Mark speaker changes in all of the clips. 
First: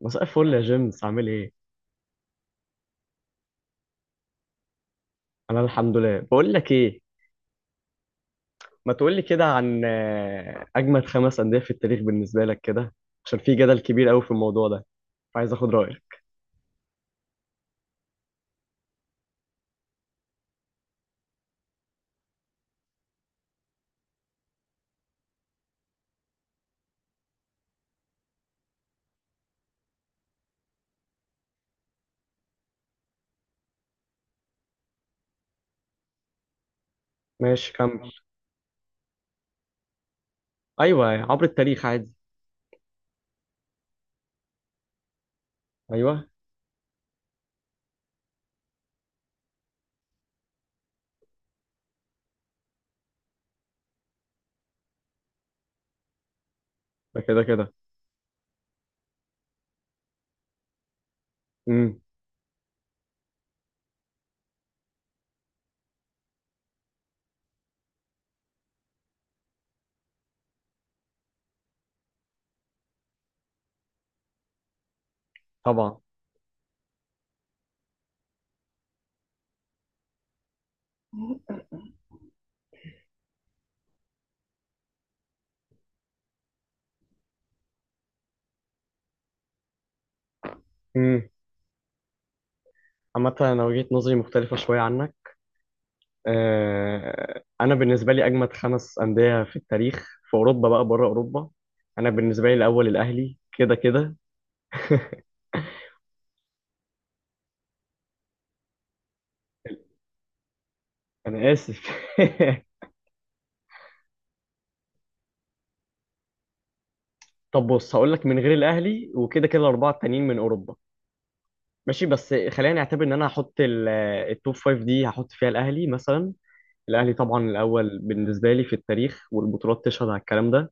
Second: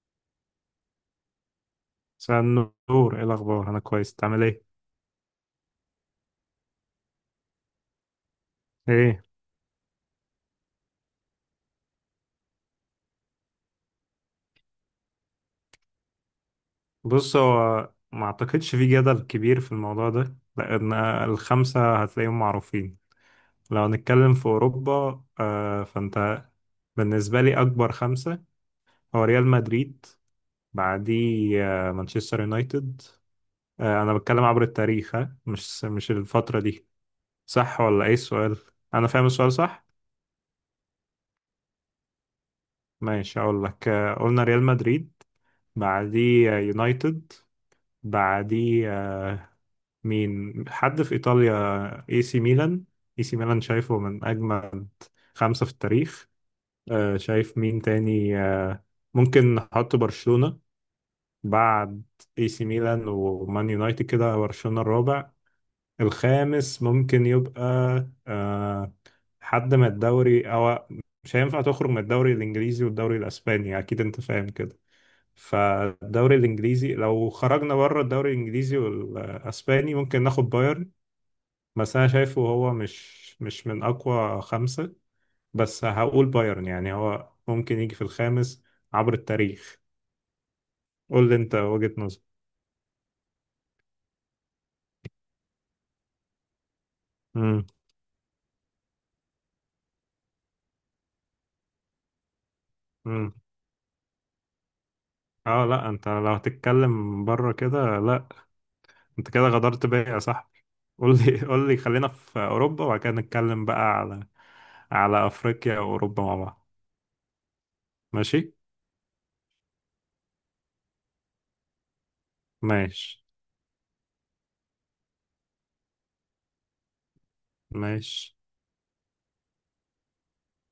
Speaker 1: مساء الفل يا جيمس، عامل ايه؟
Speaker 2: مساء النور، ايه الاخبار؟ انا كويس، تعمل ايه؟
Speaker 1: انا الحمد لله. بقول لك ايه، ما تقول لي
Speaker 2: ايه؟
Speaker 1: كده عن اجمد خمس انديه في التاريخ بالنسبه لك كده. عشان في جدل كبير قوي في الموضوع ده، فعايز اخد رايك.
Speaker 2: بص، هو ما اعتقدش في جدل كبير في الموضوع ده، لان الخمسه هتلاقيهم معروفين. لو هنتكلم في اوروبا فانت بالنسبه لي اكبر خمسه، هو ريال مدريد. بعديه مانشستر يونايتد. انا بتكلم عبر التاريخ، ها، مش الفتره دي.
Speaker 1: ماشي
Speaker 2: صح ولا
Speaker 1: كمل.
Speaker 2: ايه السؤال؟ انا فاهم السؤال صح.
Speaker 1: ايوه، عبر التاريخ عادي.
Speaker 2: ماشي، اقول لك. قلنا ريال مدريد.
Speaker 1: ايوه.
Speaker 2: بعديه يونايتد. بعديه، مين حد في إيطاليا؟ اي سي ميلان. اي سي ميلان شايفه من أجمل خمسة في التاريخ.
Speaker 1: ده كده
Speaker 2: شايف
Speaker 1: كده.
Speaker 2: مين تاني؟ ممكن نحط برشلونة
Speaker 1: امم.
Speaker 2: بعد اي سي ميلان ومان يونايتد كده، برشلونة الرابع. الخامس ممكن يبقى آه، حد من الدوري، أو مش هينفع تخرج من الدوري الإنجليزي والدوري الأسباني، أكيد أنت فاهم كده.
Speaker 1: طبعا.
Speaker 2: فالدوري الإنجليزي، لو خرجنا بره الدوري الإنجليزي والأسباني ممكن ناخد بايرن. بس انا شايفه هو مش من اقوى خمسة. بس هقول بايرن، يعني هو ممكن يجي في الخامس عبر التاريخ.
Speaker 1: امم.
Speaker 2: قول لي انت وجهة نظر.
Speaker 1: عامه انا وجهه نظري مختلفه شويه عنك.
Speaker 2: امم.
Speaker 1: انا بالنسبه لي اجمد خمس انديه في التاريخ في اوروبا، بقى بره اوروبا. انا بالنسبه لي الاول
Speaker 2: امم.
Speaker 1: الاهلي كده كده.
Speaker 2: اه لا، انت لو هتتكلم بره كده لا. انت كده غدرت بيا يا صاحبي. قول لي
Speaker 1: انا
Speaker 2: قول لي،
Speaker 1: اسف.
Speaker 2: خلينا في اوروبا وبعد كده نتكلم بقى على افريقيا واوروبا مع بعض.
Speaker 1: طب بص، هقول لك من
Speaker 2: ماشي.
Speaker 1: غير الاهلي، وكده كده الاربعه التانيين من اوروبا. ماشي، بس خلينا نعتبر ان
Speaker 2: ماشي.
Speaker 1: انا هحط التوب فايف دي، هحط فيها الاهلي مثلا. الاهلي طبعا الاول
Speaker 2: ماشي.
Speaker 1: بالنسبه لي في التاريخ، والبطولات تشهد على الكلام ده.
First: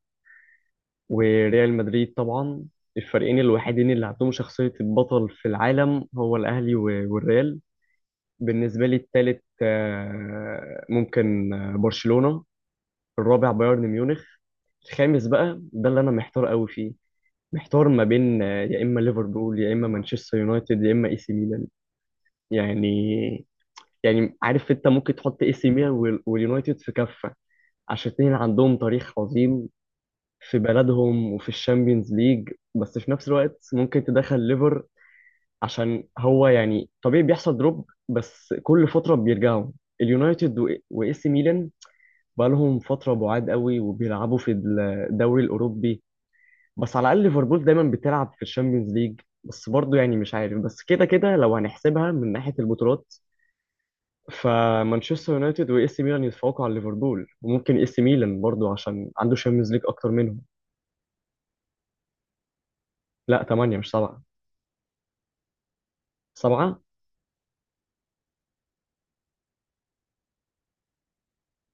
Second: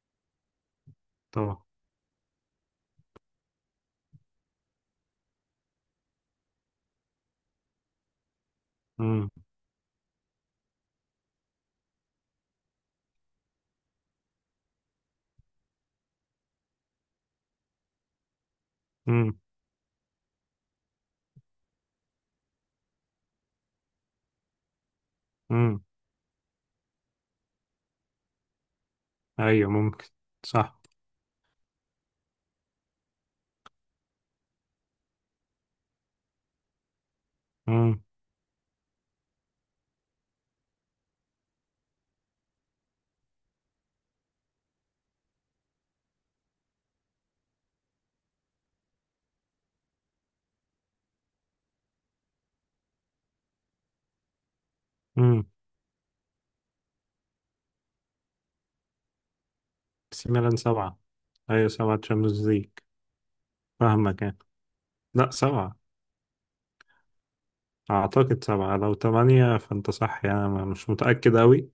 Speaker 2: طبعا.
Speaker 1: وريال مدريد طبعا. الفريقين الوحيدين اللي عندهم شخصيه البطل في العالم هو الاهلي والريال. بالنسبه لي
Speaker 2: امم.
Speaker 1: التالت ممكن برشلونه. الرابع بايرن ميونخ. الخامس بقى ده اللي انا محتار قوي فيه. محتار ما بين يا اما
Speaker 2: امم.
Speaker 1: ليفربول، يا اما مانشستر يونايتد، يا اما اي سي ميلان. يعني، يعني عارف انت ممكن تحط اي سي
Speaker 2: امم.
Speaker 1: ميلان واليونايتد في كفه، عشان الاثنين عندهم تاريخ عظيم
Speaker 2: ايوه، ممكن.
Speaker 1: في
Speaker 2: صح.
Speaker 1: بلدهم وفي الشامبيونز ليج. بس في نفس الوقت ممكن تدخل ليفر، عشان هو يعني طبيعي بيحصل دروب،
Speaker 2: امم.
Speaker 1: بس كل فتره بيرجعوا. اليونايتد واي سي ميلان بقالهم فتره بعاد قوي، وبيلعبوا في الدوري الاوروبي. بس على الاقل ليفربول دايما بتلعب في الشامبيونز ليج. بس برضه يعني مش عارف، بس كده كده لو هنحسبها من ناحيه البطولات، فمانشستر
Speaker 2: امم.
Speaker 1: يونايتد واي سي ميلان يتفوقوا على ليفربول. وممكن اي سي ميلان برضه، عشان عنده شامبيونز ليج اكتر
Speaker 2: سي
Speaker 1: منهم.
Speaker 2: ميلان سبعة. أيوة، سبعة تشامبيونز ليج.
Speaker 1: لا، 8 مش 7.
Speaker 2: فاهمك يعني. لا، سبعة.
Speaker 1: 7.
Speaker 2: أعتقد سبعة، لو تمانية فأنت صح، يعني أنا مش متأكد أوي.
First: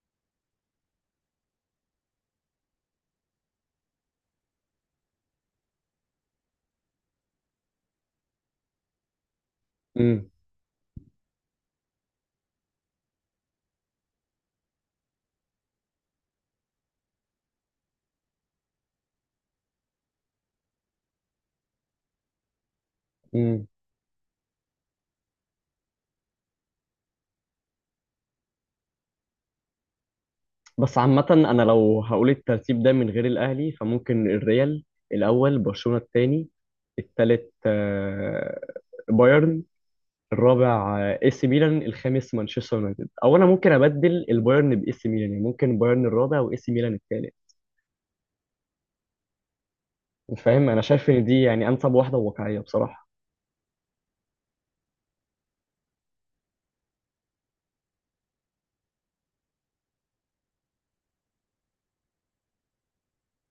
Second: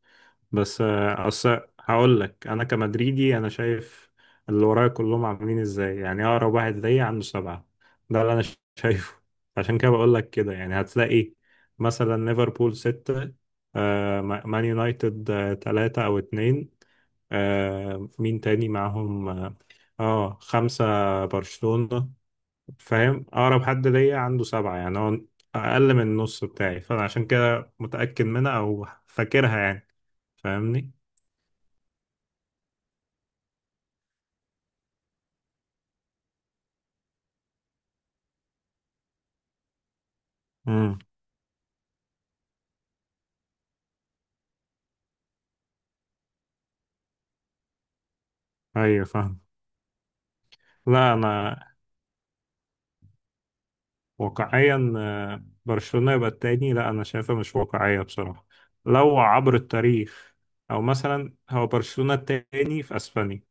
Speaker 2: بس أصل هقول لك، أنا كمدريدي أنا شايف اللي ورايا كلهم عاملين إزاي، يعني أقرب واحد ليا عنده سبعة. ده اللي أنا شايفه. عشان كده بقول
Speaker 1: امم.
Speaker 2: لك كده، يعني هتلاقي مثلا ليفربول ستة، مان يونايتد تلاتة أو اتنين. مين تاني معاهم؟ اه، خمسة، برشلونة. فاهم؟ اقرب
Speaker 1: امم.
Speaker 2: حد ليا عنده سبعة، يعني هو اقل من النص بتاعي، فانا عشان كده متأكد منها او فاكرها يعني. فاهمني.
Speaker 1: بس عامه انا لو هقول الترتيب ده من غير الاهلي، فممكن الريال الاول، برشلونه الثاني، الثالث بايرن، الرابع
Speaker 2: امم.
Speaker 1: اي سي ميلان، الخامس مانشستر يونايتد. او انا ممكن ابدل البايرن باي سي ميلان، يعني ممكن بايرن الرابع واي سي ميلان الثالث.
Speaker 2: ايوه فاهم.
Speaker 1: فاهم، انا شايف
Speaker 2: لا
Speaker 1: ان دي
Speaker 2: انا
Speaker 1: يعني انسب واحده وواقعيه بصراحه.
Speaker 2: واقعيا برشلونة يبقى التاني؟ لا انا شايفها مش واقعية بصراحة لو عبر التاريخ. او مثلا هو برشلونة التاني في اسبانيا،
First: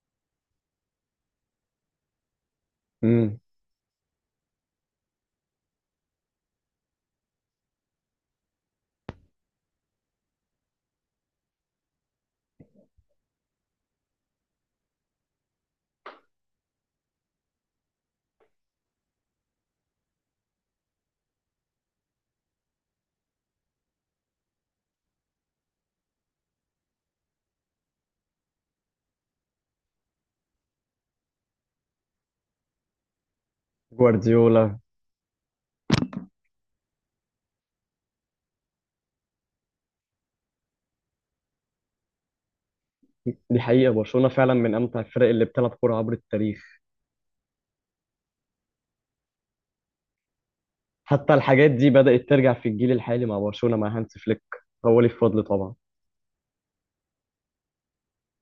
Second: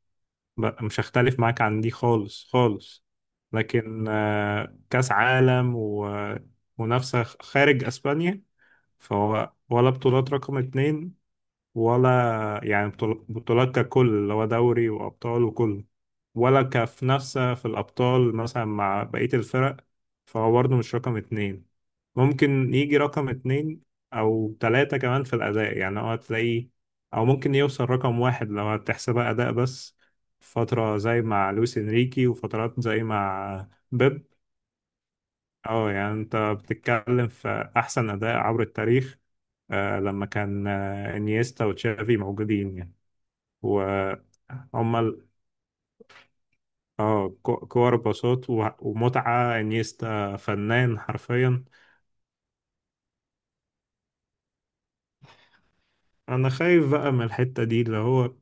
Speaker 2: مش هختلف معاك عن دي خالص خالص.
Speaker 1: امم.
Speaker 2: لكن كاس عالم ومنافسة خارج اسبانيا، فهو ولا بطولات رقم اتنين، ولا يعني بطولات ككل اللي هو دوري وأبطال وكله، ولا كمنافسة في الأبطال مثلا مع بقية الفرق. فهو برضه مش رقم اتنين. ممكن يجي رقم اتنين أو تلاتة، كمان في الأداء يعني هو هتلاقيه، أو ممكن يوصل رقم واحد لو هتحسبها أداء بس، فترة زي مع لويس إنريكي وفترات زي مع بيب.
Speaker 1: جوارديولا.
Speaker 2: اه، يعني انت بتتكلم في احسن اداء عبر التاريخ لما كان انيستا وتشافي موجودين يعني.
Speaker 1: دي حقيقه، برشلونه فعلا من
Speaker 2: وهم
Speaker 1: امتع الفرق اللي بتلعب كوره عبر التاريخ.
Speaker 2: اه، كور باصات ومتعة، انيستا فنان
Speaker 1: حتى
Speaker 2: حرفيا.
Speaker 1: الحاجات دي بدات ترجع في الجيل الحالي مع برشلونه مع هانس فليك. هو ليه فضل طبعا.
Speaker 2: انا خايف بقى من الحتة دي، اللي هو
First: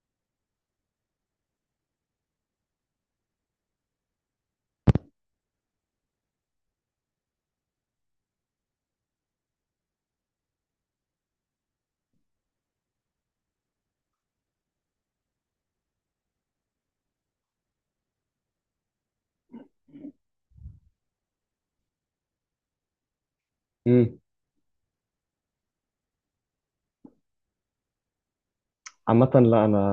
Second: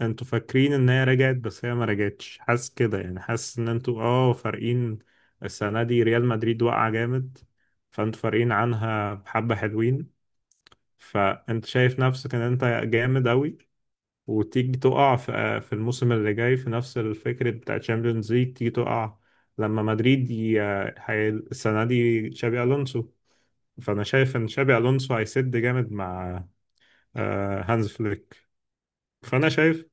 Speaker 2: انتوا فاكرين ان هي رجعت، بس هي ما رجعتش، حاسس كده يعني، حاسس ان انتوا اه فارقين. السنة دي ريال مدريد واقعة جامد، فانتوا فارقين عنها بحبة حلوين، فانت شايف نفسك ان انت جامد اوي، وتيجي تقع في الموسم اللي جاي في نفس الفكرة بتاع تشامبيونز ليج، تيجي تقع لما مدريد السنة دي تشابي ألونسو. فأنا
Speaker 1: امم.
Speaker 2: شايف إن تشابي ألونسو هيسد جامد مع هانز فليك.
Speaker 1: عامه
Speaker 2: فانا
Speaker 1: لا، انا
Speaker 2: شايف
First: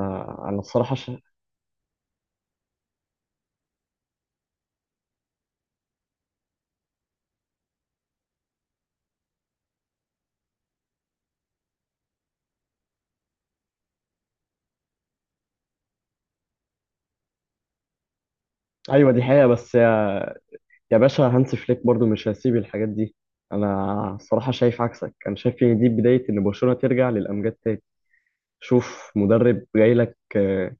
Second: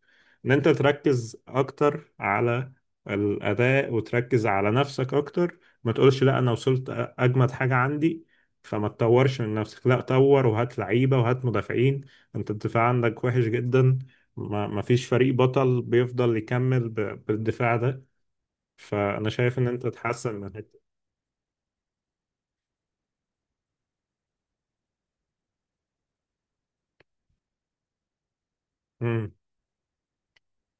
Speaker 2: ان
Speaker 1: انا
Speaker 2: انت
Speaker 1: الصراحه
Speaker 2: تركز اكتر على الاداء وتركز على نفسك اكتر، ما تقولش لا انا وصلت اجمد حاجه عندي. فما تطورش من نفسك، لا طور وهات لعيبه وهات مدافعين. انت الدفاع عندك وحش جدا. ما فيش فريق بطل بيفضل يكمل بالدفاع ده.
Speaker 1: ايوه دي
Speaker 2: فانا
Speaker 1: حقيقه،
Speaker 2: شايف ان
Speaker 1: بس
Speaker 2: انت تحسن من الحته.
Speaker 1: يا باشا هانس فليك برضو مش هسيب الحاجات دي. انا الصراحه شايف عكسك. انا شايف ان دي بدايه ان برشلونه ترجع للامجاد تاني. شوف
Speaker 2: امم.
Speaker 1: مدرب جاي لك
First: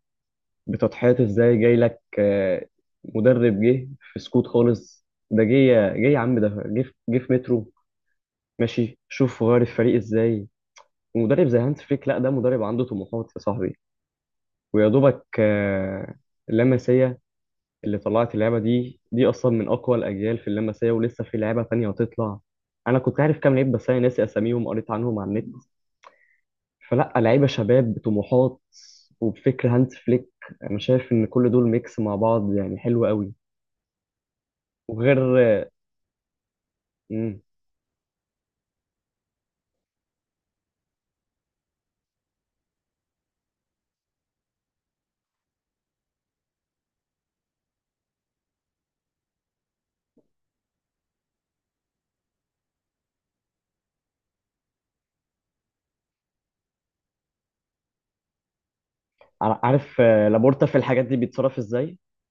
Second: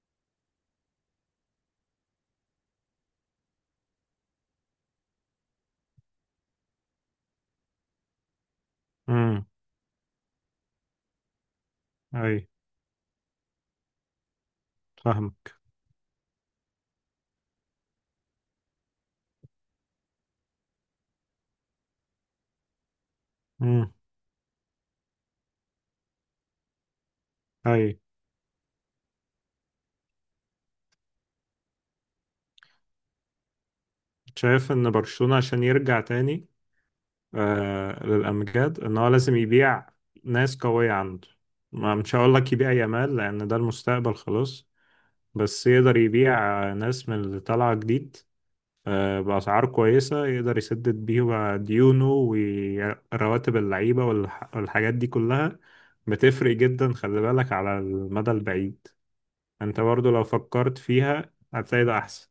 Speaker 1: بتضحيات ازاي، جاي لك مدرب جه في سكوت خالص. ده جه يا عم، ده جه جه في مترو. ماشي، شوف
Speaker 2: امم.
Speaker 1: غير الفريق ازاي. ومدرب زي هانس فليك، لا ده
Speaker 2: اي.
Speaker 1: مدرب عنده طموحات يا صاحبي. ويا دوبك
Speaker 2: فاهمك.
Speaker 1: لمسيه اللي طلعت، اللعبة دي أصلا من أقوى الأجيال في اللمسية. ولسه في لعبة تانية هتطلع. أنا كنت عارف كام لعيب، بس
Speaker 2: امم.
Speaker 1: أنا ناسي أساميهم، قريت عنهم على النت. فلا، لعيبة شباب
Speaker 2: اي.
Speaker 1: بطموحات وبفكر هانز فليك. أنا شايف إن كل دول ميكس مع بعض يعني حلو قوي.
Speaker 2: شايف ان برشلونه عشان
Speaker 1: وغير
Speaker 2: يرجع تاني
Speaker 1: مم.
Speaker 2: للأمجاد، إن هو لازم يبيع ناس قوية عنده. ما مش هقول لك يبيع يامال، لأن ده المستقبل خلاص. بس يقدر يبيع ناس من اللي طالعة جديد بأسعار كويسة، يقدر يسدد بيها ديونه ورواتب اللعيبة والحاجات دي كلها. بتفرق جدا، خلي بالك على المدى البعيد. أنت
Speaker 1: عارف
Speaker 2: برضو لو
Speaker 1: لابورتا في
Speaker 2: فكرت
Speaker 1: الحاجات دي
Speaker 2: فيها
Speaker 1: بيتصرف
Speaker 2: هتلاقي
Speaker 1: إزاي؟
Speaker 2: ده أحسن.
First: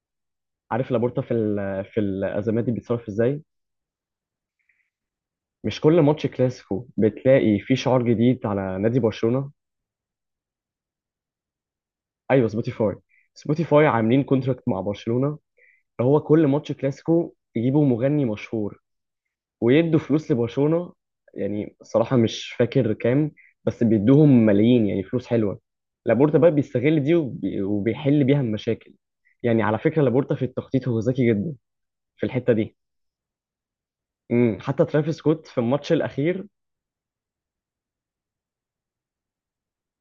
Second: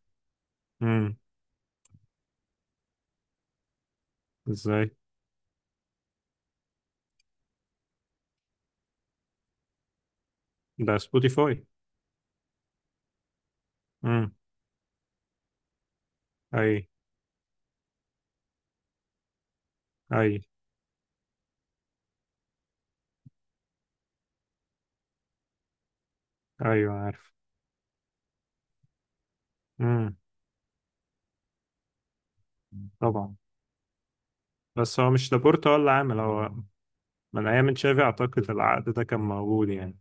Speaker 1: عارف
Speaker 2: امم.
Speaker 1: لابورتا في في الأزمات دي بيتصرف إزاي؟
Speaker 2: إزاي؟
Speaker 1: مش كل ماتش كلاسيكو بتلاقي فيه شعار جديد على نادي برشلونة؟
Speaker 2: ده سبوتيفاي.
Speaker 1: أيوه، سبوتيفاي. سبوتيفاي عاملين
Speaker 2: امم.
Speaker 1: كونتراكت مع برشلونة. هو كل ماتش
Speaker 2: أي.
Speaker 1: كلاسيكو يجيبوا مغني مشهور ويدوا فلوس
Speaker 2: أي.
Speaker 1: لبرشلونة. يعني صراحة مش فاكر كام، بس بيدوهم ملايين، يعني فلوس حلوة. لابورتا بقى
Speaker 2: أيوة،
Speaker 1: بيستغل دي
Speaker 2: عارف.
Speaker 1: وبيحل بيها المشاكل. يعني على فكرة
Speaker 2: مم.
Speaker 1: لابورتا في التخطيط هو ذكي جدا في الحتة دي.
Speaker 2: طبعا.
Speaker 1: امم، حتى
Speaker 2: بس هو
Speaker 1: ترافيس
Speaker 2: مش
Speaker 1: سكوت في
Speaker 2: لابورتا
Speaker 1: الماتش
Speaker 2: ولا عامل
Speaker 1: الأخير.
Speaker 2: هو، من أيام تشافي أعتقد العقد ده كان موجود يعني.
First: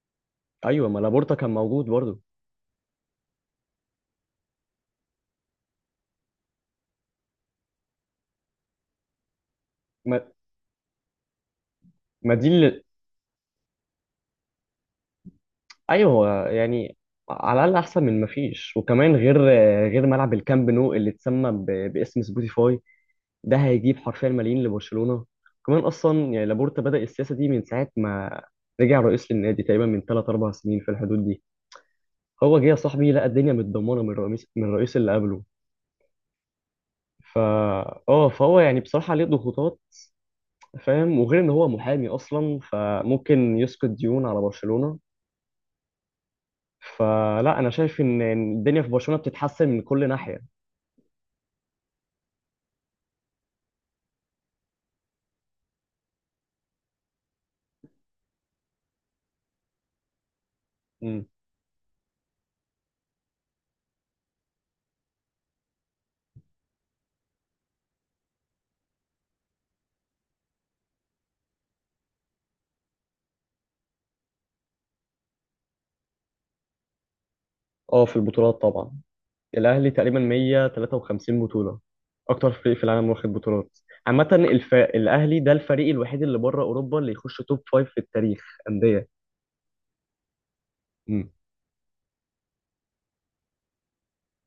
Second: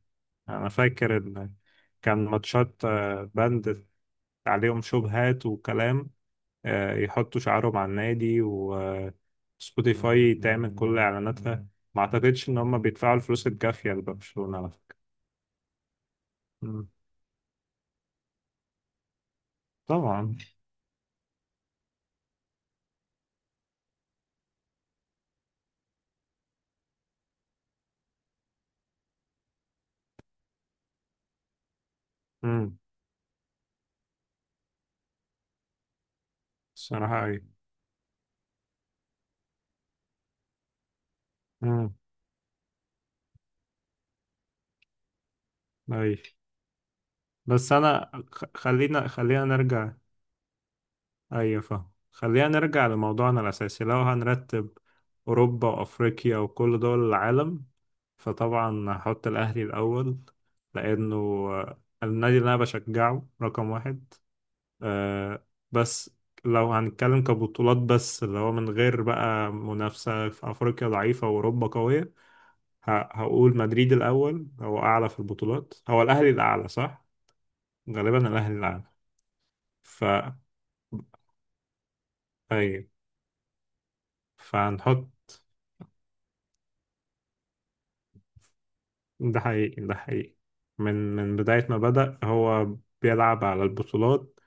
Speaker 2: أنا
Speaker 1: أيوة، ما
Speaker 2: فاكر
Speaker 1: لابورتا كان
Speaker 2: إن
Speaker 1: موجود برضه.
Speaker 2: كان ماتشات بند عليهم شبهات وكلام، يحطوا شعارهم على النادي
Speaker 1: ما,
Speaker 2: وسبوتيفاي تعمل كل إعلاناتها. ما
Speaker 1: ما دي
Speaker 2: أعتقدش إن هم بيدفعوا الفلوس الكافية لبرشلونة على فكرة.
Speaker 1: أيوة هو
Speaker 2: مم.
Speaker 1: يعني على الأقل أحسن من ما فيش. وكمان غير، غير ملعب
Speaker 2: طبعا.
Speaker 1: الكامب نو اللي باسم سبوتيفاي، ده هيجيب حرفيا ملايين لبرشلونه. كمان اصلا يعني لابورتا بدا السياسه دي من ساعه ما رجع رئيس للنادي، تقريبا من 3 4 سنين في الحدود دي. هو جه يا
Speaker 2: مم.
Speaker 1: صاحبي لقى الدنيا متدمره من الرئيس اللي قبله.
Speaker 2: الصراحة
Speaker 1: فا،
Speaker 2: أي.
Speaker 1: اه، فهو يعني بصراحه عليه ضغوطات، فاهم. وغير ان هو
Speaker 2: مم.
Speaker 1: محامي اصلا، فممكن يسقط ديون على برشلونه.
Speaker 2: أي.
Speaker 1: فلا، انا
Speaker 2: بس
Speaker 1: شايف
Speaker 2: أنا
Speaker 1: إن الدنيا في برشلونه
Speaker 2: خلينا
Speaker 1: بتتحسن من
Speaker 2: نرجع.
Speaker 1: كل ناحيه.
Speaker 2: ايوه فاهم، خلينا نرجع لموضوعنا الاساسي. لو هنرتب اوروبا وافريقيا وكل دول العالم، فطبعا هحط الاهلي الاول، لانه
Speaker 1: مم.
Speaker 2: النادي اللي انا بشجعه رقم واحد. آه، بس لو هنتكلم كبطولات بس اللي هو من غير بقى منافسة في افريقيا ضعيفة واوروبا قوية، هقول مدريد الاول. هو اعلى في البطولات؟ هو الاهلي الاعلى صح.
Speaker 1: اه، في
Speaker 2: غالبا الاهلي
Speaker 1: البطولات
Speaker 2: الاعلى.
Speaker 1: طبعا. الأهلي
Speaker 2: ف
Speaker 1: تقريبا 153 بطولة، أكتر فريق في
Speaker 2: ايوه،
Speaker 1: العالم واخد بطولات. عامة الأهلي
Speaker 2: فهنحط.
Speaker 1: ده الفريق الوحيد اللي بره أوروبا اللي يخش توب فايف في التاريخ أندية.
Speaker 2: ده حقيقي، ده حقيقي. من
Speaker 1: مم.
Speaker 2: من بداية ما بدأ هو بيلعب على البطولات،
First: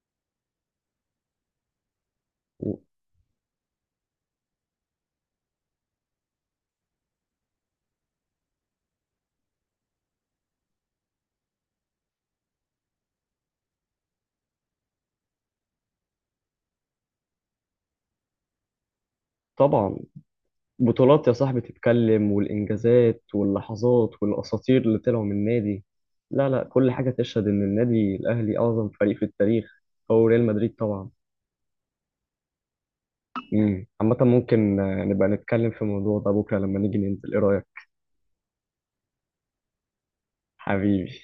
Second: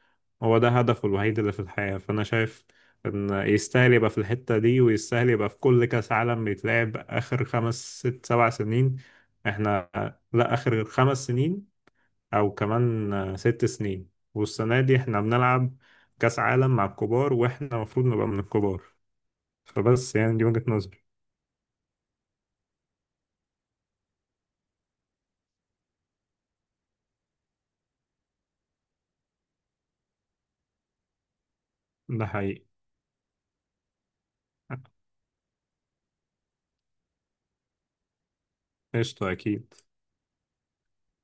Speaker 2: هو ده هدفه الوحيد اللي في الحياة. فأنا شايف
Speaker 1: و-
Speaker 2: إن يستاهل يبقى في الحتة دي، ويستاهل يبقى في كل كأس عالم بيتلعب آخر 5 6 7 سنين. إحنا، لا آخر 5 سنين أو كمان 6 سنين، والسنة دي إحنا بنلعب كأس عالم مع الكبار، وإحنا المفروض نبقى من الكبار.
Speaker 1: طبعا
Speaker 2: فبس يعني دي وجهة نظري.
Speaker 1: بطولات يا صاحبي تتكلم، والإنجازات واللحظات والأساطير اللي طلعوا من النادي. لا لا، كل حاجة تشهد إن النادي الأهلي أعظم فريق في التاريخ. هو ريال مدريد طبعا.
Speaker 2: ده حقيقي.
Speaker 1: مم. عامة ممكن نبقى نتكلم في الموضوع ده بكرة لما نيجي ننزل، إيه رأيك؟
Speaker 2: قشطة أكيد.
Speaker 1: حبيبي.